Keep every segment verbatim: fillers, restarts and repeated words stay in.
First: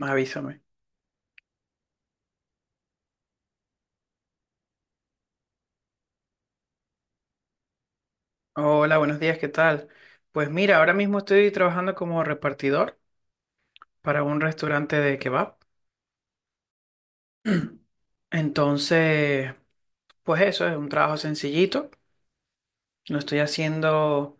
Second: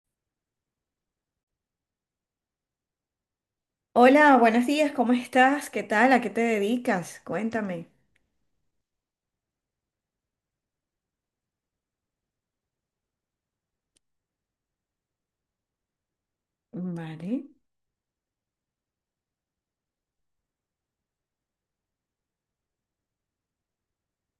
Avísame. Hola, buenos días, ¿cómo estás? ¿Qué tal? ¿A qué te dedicas? Cuéntame. Hola, buenos días, ¿qué tal? Pues mira, ahora mismo estoy trabajando como repartidor para un restaurante de kebab. Vale, Entonces, pues eso es un trabajo sencillito. Lo estoy haciendo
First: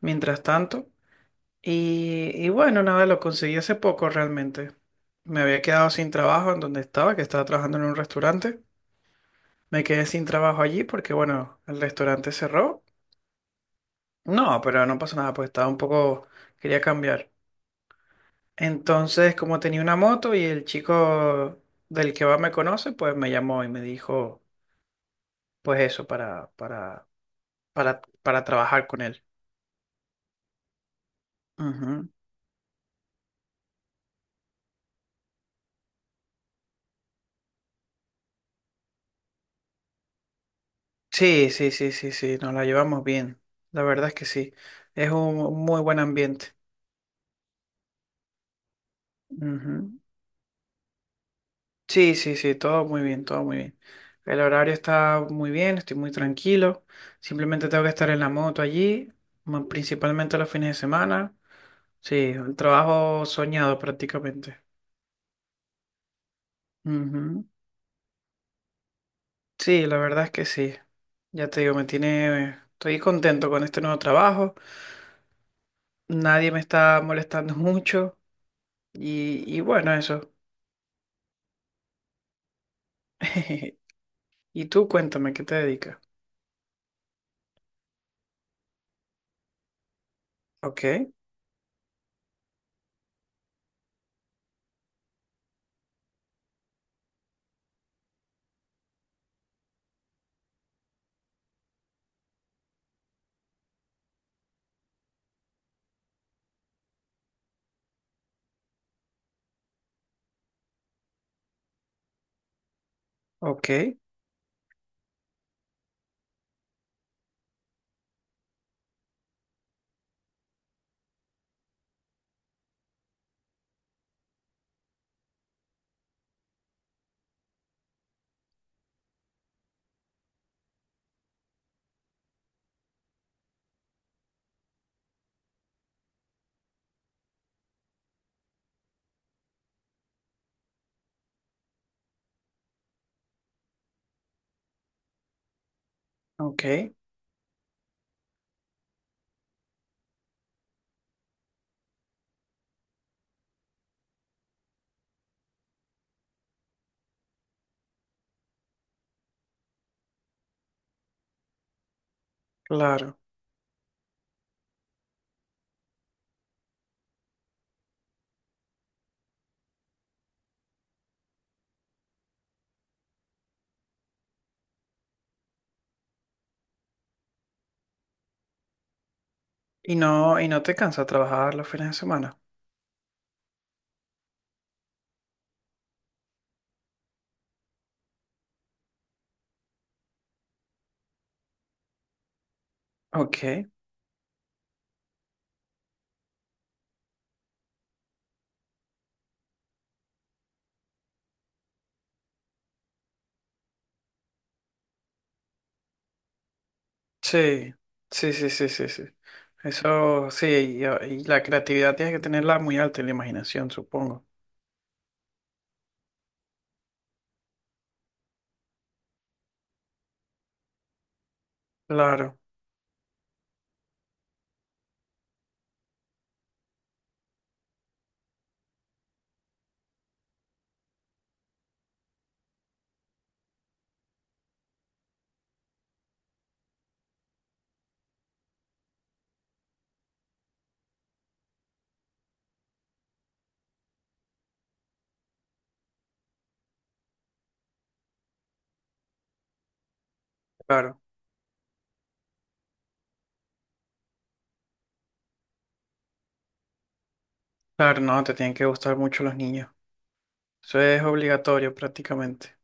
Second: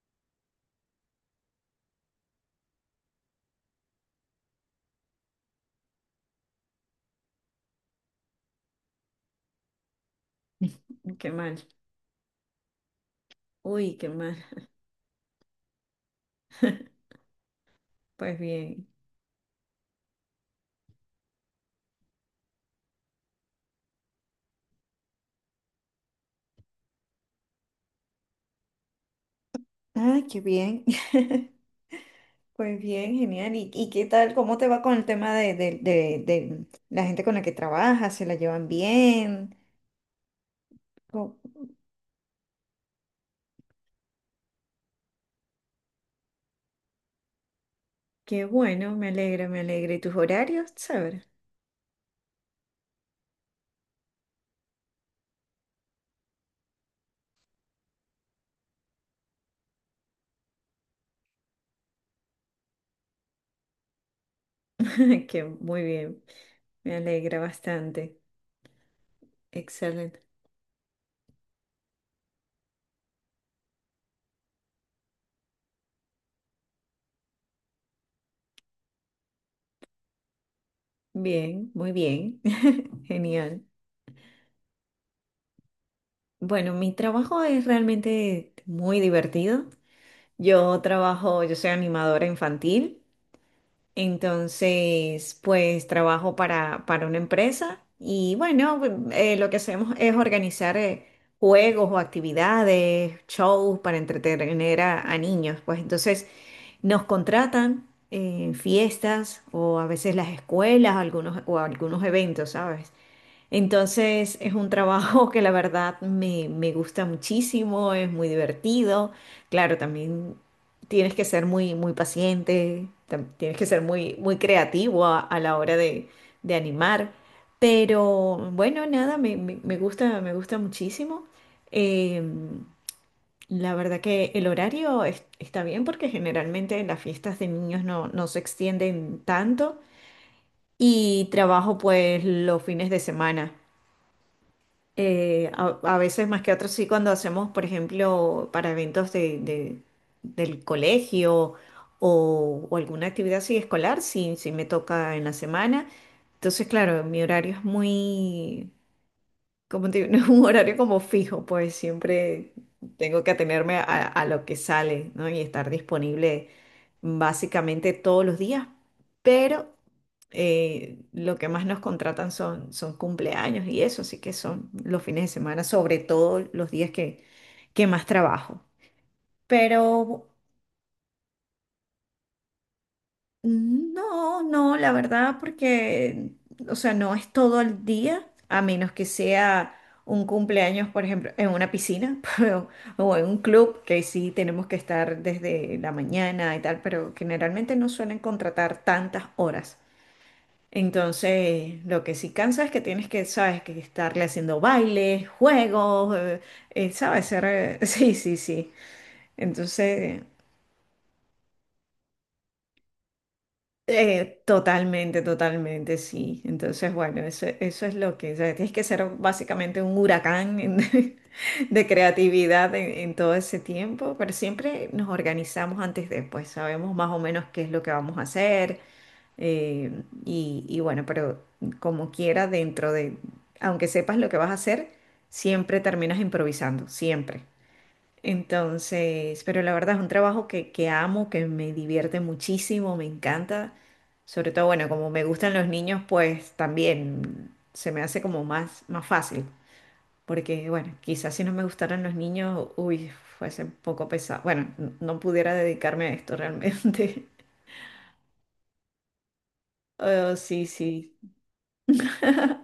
mientras tanto. Y, y bueno, nada, lo conseguí hace poco realmente. Me había quedado sin trabajo en donde estaba, que estaba trabajando en un restaurante. Me quedé sin trabajo allí porque, qué mal. bueno, el restaurante cerró. Uy, qué mal. No, pero no pasa nada, pues estaba un poco, quería cambiar. Pues bien. Entonces, como tenía una moto y el chico del que va me conoce, pues me llamó y me dijo, pues eso, para, para, para, para trabajar con él. Ah, qué bien. Ujú. Pues bien, genial. ¿Y, y qué tal? ¿Cómo te va con el tema de, de- de- de la gente con la que trabajas? ¿Se la llevan bien? Co- Sí, sí, sí, sí, sí, nos la llevamos bien. La verdad es que sí. Es un muy buen ambiente. qué bueno, me alegra, me Ujú. alegra. ¿Y tus horarios? Saber. Sí, sí, sí, todo muy bien, todo muy bien. El horario está muy bien, estoy muy tranquilo. Simplemente tengo que estar en la moto allí, mo- principalmente los fines de semana. Sí, un trabajo soñado prácticamente. Qué muy bien, me alegra Ujú. bastante. Sí, la Excelente. verdad es que sí. Ya te digo, me tiene, estoy contento con este nuevo trabajo. Nadie me está molestando mucho y, y bueno, eso. Bien, muy bien. Genial. Y tú cuéntame, ¿qué te dedicas? Bueno, mi trabajo es realmente muy divertido. Yo Ok, trabajo, yo soy animadora infantil, entonces pues trabajo para, para una empresa y bueno, eh, lo que hacemos es organizar eh, juegos o actividades, shows para entretener a, a niños. Pues entonces nos contratan en fiestas o a veces las escuelas algunos, o algunos eventos, ¿sabes? ok, Entonces es un trabajo que la verdad me, me gusta muchísimo, es muy divertido. Claro, también tienes que ser muy, muy paciente, tam- tienes que ser muy, muy creativo a, a la hora de, de animar. Pero bueno, nada, me, me- me gusta, me gusta muchísimo. Eh, la verdad que el horario es- está bien porque generalmente las fiestas de niños no, no se extienden tanto y trabajo pues los fines de semana. Eh, a, a veces más que ok, otros sí, cuando hacemos, por ejemplo, para eventos de, de- del colegio o, o alguna actividad así escolar, sí, sí me toca en la semana. Entonces, claro, mi horario es muy, como te digo, no es un horario como fijo, pues siempre claro. tengo que atenerme a, a lo que sale, ¿no? Y estar disponible básicamente todos los días eh, lo que más nos contratan son, son cumpleaños y eso, así que son los fines de semana, sobre todo los días que, que más trabajo. Y Pero no, y no te cansa trabajar los fines de semana. no, no, la verdad, porque, o sea, no es todo el día, a menos que sea un cumpleaños, por ejemplo, en una piscina pero- o en un Ok, club, que sí tenemos que estar desde la mañana y tal, pero generalmente no suelen contratar tantas horas. Entonces, lo que sí cansa es que tienes que, sabes, que estarle haciendo bailes, juegos, eh, eh, sabes, ser, sí, eh, sí, sí, sí, sí, sí, sí. sí, sí. Entonces, Eso sí, y, y la creatividad tienes que tenerla muy alta y la imaginación, supongo. eh, totalmente, totalmente, sí. Entonces, bueno, eso, eso es lo que, o sea, tienes que ser básicamente un huracán en- de Claro, creatividad en, en todo ese tiempo, pero siempre nos organizamos antes de, pues sabemos más o menos qué es lo que vamos a hacer. Eh, y, y bueno, pero como quiera, dentro de, aunque sepas lo que vas a hacer, siempre terminas improvisando, siempre. Entonces, pero la verdad es un trabajo que, que amo, que me divierte muchísimo, me encanta. Sobre todo, bueno, como me gustan los niños, pues también se me hace como más, más fácil. Porque, bueno, claro, quizás si no me gustaran los niños, uy, fuese un poco pesado. Bueno, n- no pudiera dedicarme a esto realmente. claro, no, te tienen que gustar mucho los niños. Oh, sí, Eso es sí. obligatorio prácticamente.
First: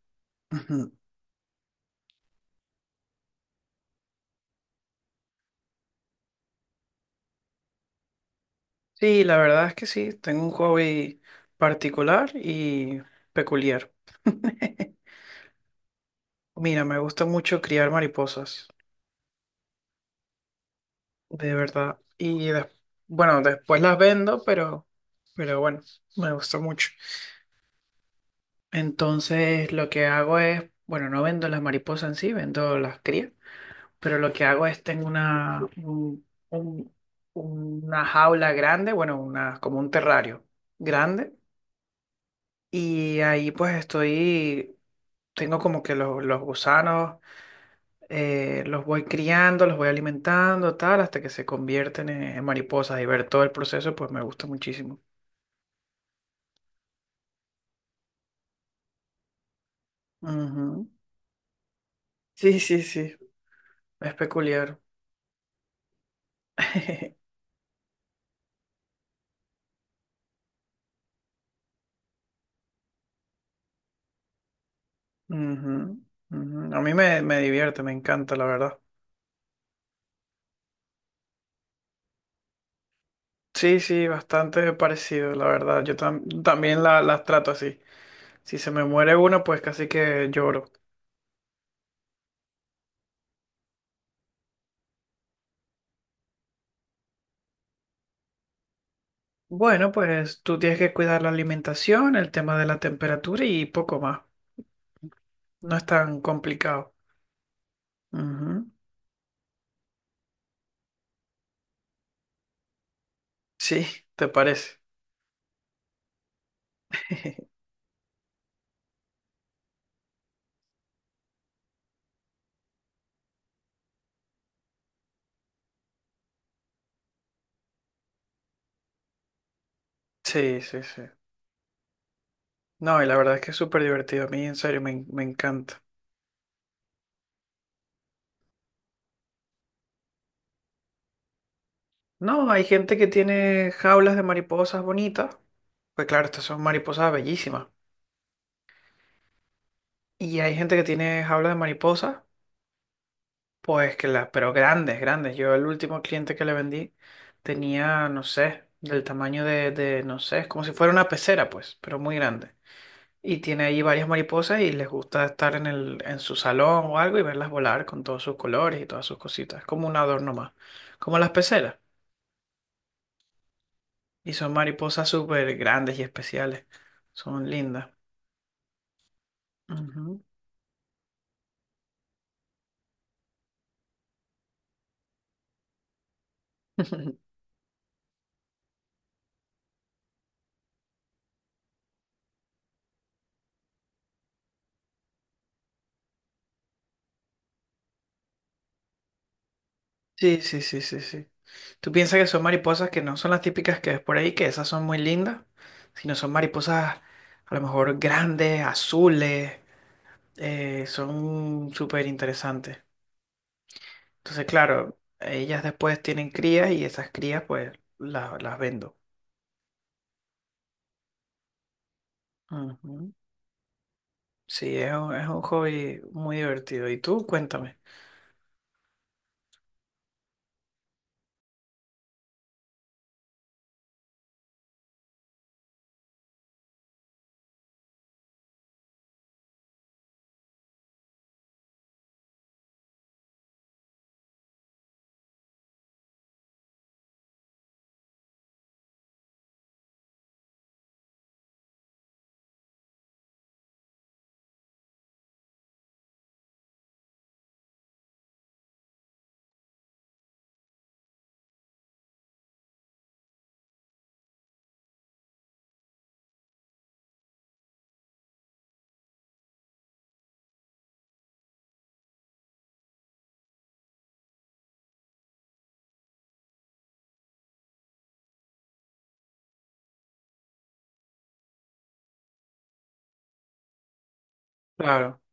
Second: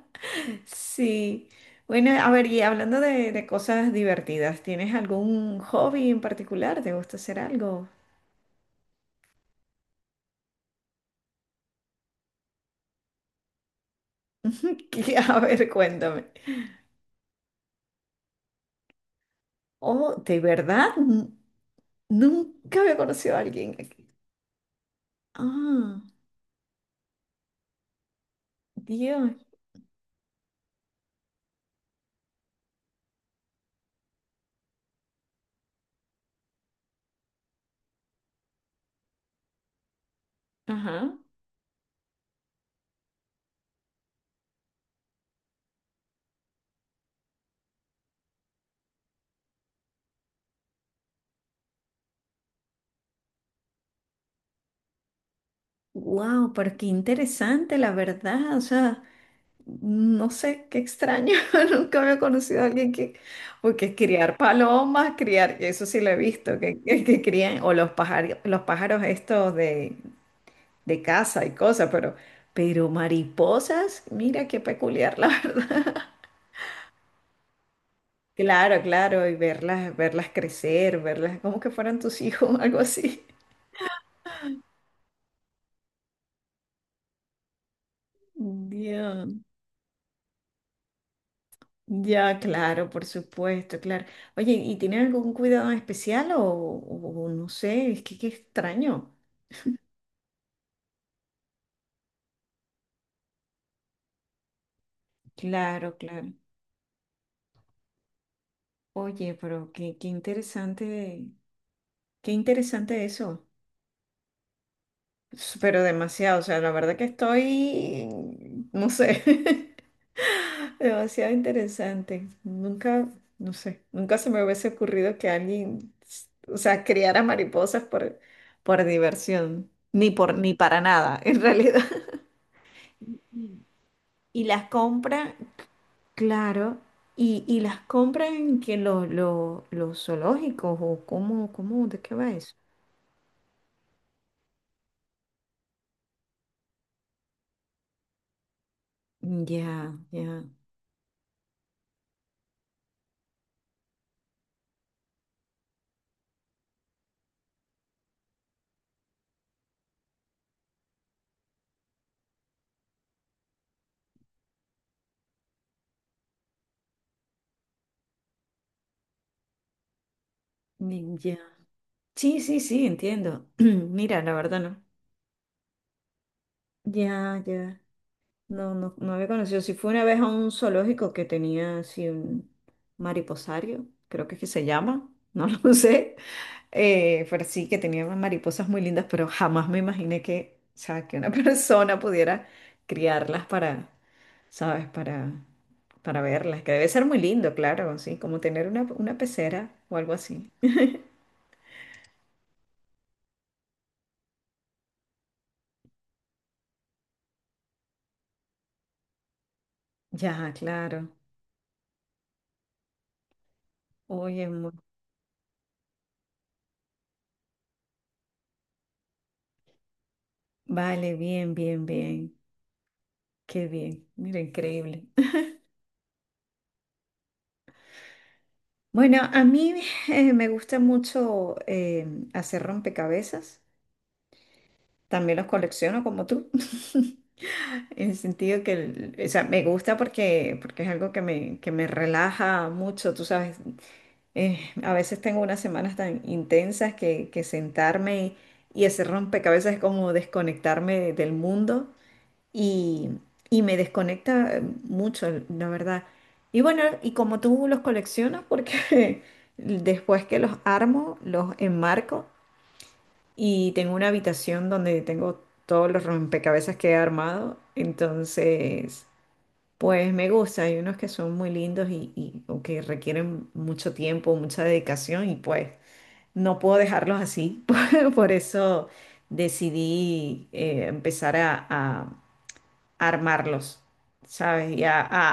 Ujú. Sí. Bueno, a ver, y hablando de, de cosas divertidas, ¿tienes algún hobby en particular? ¿Te gusta hacer algo? Sí, la verdad es que sí, tengo un hobby particular y peculiar. Que, a ver, cuéntame. Mira, me gusta mucho criar mariposas, Oh, de verdad, N- de verdad. Y des- nunca había conocido a Bueno, alguien después las aquí. vendo, pero, pero bueno, Ah, me gusta mucho. Dios. Entonces, lo que hago es, bueno, no vendo las mariposas en sí, vendo las crías, pero lo que hago es tengo una, un- un- una jaula grande, bueno, una, como un terrario Ajá. grande. Y ahí pues estoy, tengo como que los, los gusanos, eh, los voy criando, los voy alimentando, tal, hasta que se convierten en, en mariposas y ver todo el proceso pues me gusta muchísimo. Wow, pero qué interesante, la verdad. O sea, no sé, qué Ujú. extraño. Nunca había Sí, conocido a sí, alguien sí, que, porque es criar peculiar. palomas, criar, eso sí lo he visto, que, que, que crían, o los pájaros, los pájaros estos de, de, casa y cosas, pero, pero mariposas, mira qué peculiar, la verdad. Ujú, ujú. A mí me, me divierte, me encanta, la verdad. Claro, claro, y verlas, verlas crecer, verlas como que fueran tus hijos, algo así. Sí, sí, bastante parecido, la verdad. Yo tam- también la- las trato así. Si se me muere Ya, uno, pues casi que lloro. ya, claro, por supuesto, claro. Oye, ¿y tienen algún cuidado especial o, o no sé? Es que qué extraño. Bueno, pues tú tienes que cuidar la alimentación, el tema de la temperatura y poco más. No es Claro, tan claro. complicado. Ujú. Oye, pero qué, qué, interesante, qué interesante eso. Sí, ¿te parece? S- Pero demasiado, o sea, la verdad que estoy, no sé, demasiado interesante. Nunca, no sé, nunca se me hubiese ocurrido que alguien, s- o sea, criara mariposas por, por, diversión, ni por, ni Sí, para sí, sí. nada, en realidad. No, y la verdad es que es súper divertido. A Y mí, en las serio, me, en- me compran, encanta. claro, y, y las compran en que lo- lo- los zoológicos o cómo, cómo, ¿de qué va No, eso? hay gente que tiene jaulas de mariposas bonitas. Pues claro, estas son mariposas bellísimas. Ya, Y ya, hay gente que tiene jaulas de mariposas. Pues que las, pero grandes, grandes. Yo el último cliente que le vendí tenía, no sé, del tamaño de, de, no sé, es como si fuera una pecera, pues, pero muy grande. Y tiene ahí varias mariposas y les gusta estar en el, en su salón o algo y verlas volar con todos sus colores y todas sus cositas. Es como un adorno más, ni- como las ya. peceras. Sí, sí, sí, entiendo. Mira, la Y son verdad no. mariposas súper grandes y especiales. Ya, Son ya. lindas. No, no, no había conocido. Si fue una vez Ujú. a un zoológico que tenía así un mariposario, creo que es que se llama, no lo sé. Eh, pero sí, que tenía unas mariposas muy lindas, pero jamás me imaginé que, o sea, que una persona pudiera criarlas para, ¿sabes? Para, para verlas, que debe ser muy lindo, claro, sí, como tener una, una pecera o algo Sí, así. sí, sí, sí, sí. Tú piensas que son mariposas que no son las típicas que ves por ahí, que esas son muy lindas, sino son mariposas a lo mejor grandes, azules, Ya, eh, claro. son súper interesantes. Oye, Entonces, mu- claro, ellas después tienen crías y esas crías pues las, las vendo. vale, bien, bien, bien. Ujú. Qué bien. Mira, Sí, es increíble. un, es un hobby muy divertido. ¿Y tú? Cuéntame. Bueno, a mí eh, me gusta mucho eh, hacer rompecabezas. También los colecciono como tú. En el sentido que, el- o sea, me gusta porque, porque es algo que me, que me relaja mucho, tú sabes. Eh, a veces tengo unas semanas tan intensas que, que sentarme y hacer rompecabezas es como desconectarme del mundo y, y me desconecta eh, mucho, la verdad. Y bueno, y como tú los coleccionas, porque después que los armo, los enmarco y tengo una habitación donde tengo todos los rompecabezas que he armado, entonces, pues me gusta. Hay unos que son muy lindos y, y o que requieren mucho tiempo, mucha dedicación y pues no puedo dejarlos así. Por por eso decidí eh, empezar a armarlos, ¿sabes? Y a, Claro, a-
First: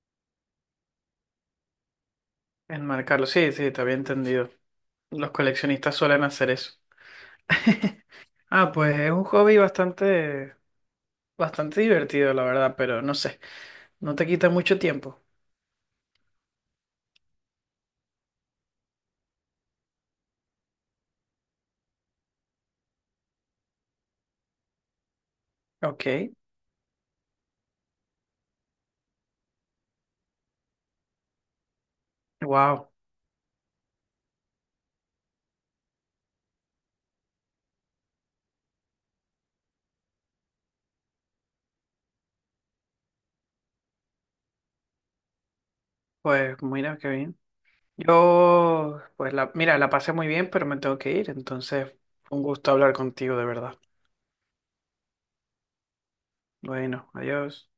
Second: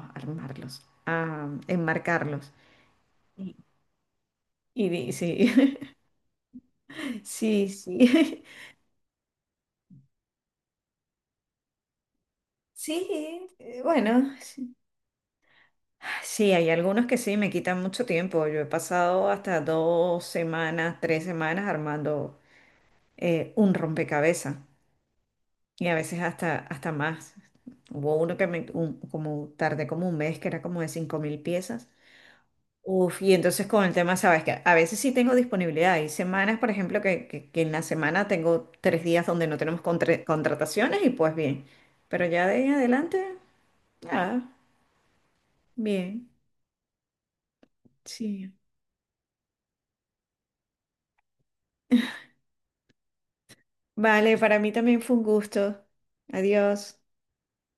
a armarlos, a enmarcarlos. enmarcarlo. Sí, Y, sí, te había entendido. y di- Los sí, coleccionistas suelen hacer eso. sí, sí. Ah, pues es un hobby bastante. Bastante divertido, la verdad, pero Sí, no sé, eh, no te bueno, quita sí. mucho tiempo. Sí, hay algunos que sí, me quitan mucho tiempo. Yo he pasado hasta dos semanas, tres semanas armando eh, un rompecabezas y a Ok, veces hasta, hasta más. Hubo uno que me, un- como tardé como un mes, que era como de cinco mil piezas. wow, Uf, y entonces con el tema, sabes que a veces sí tengo disponibilidad. Hay semanas, por ejemplo, que, que- que en la semana tengo tres días donde no tenemos contra- contrataciones y pues bien. Pero ya de ahí en adelante, nada, bien, pues mira qué bien. sí. Yo, pues la, mira, la pasé muy bien, pero me tengo que ir, entonces fue un gusto hablar contigo, de verdad. Vale, para mí también fue un gusto. Adiós. Bueno, adiós.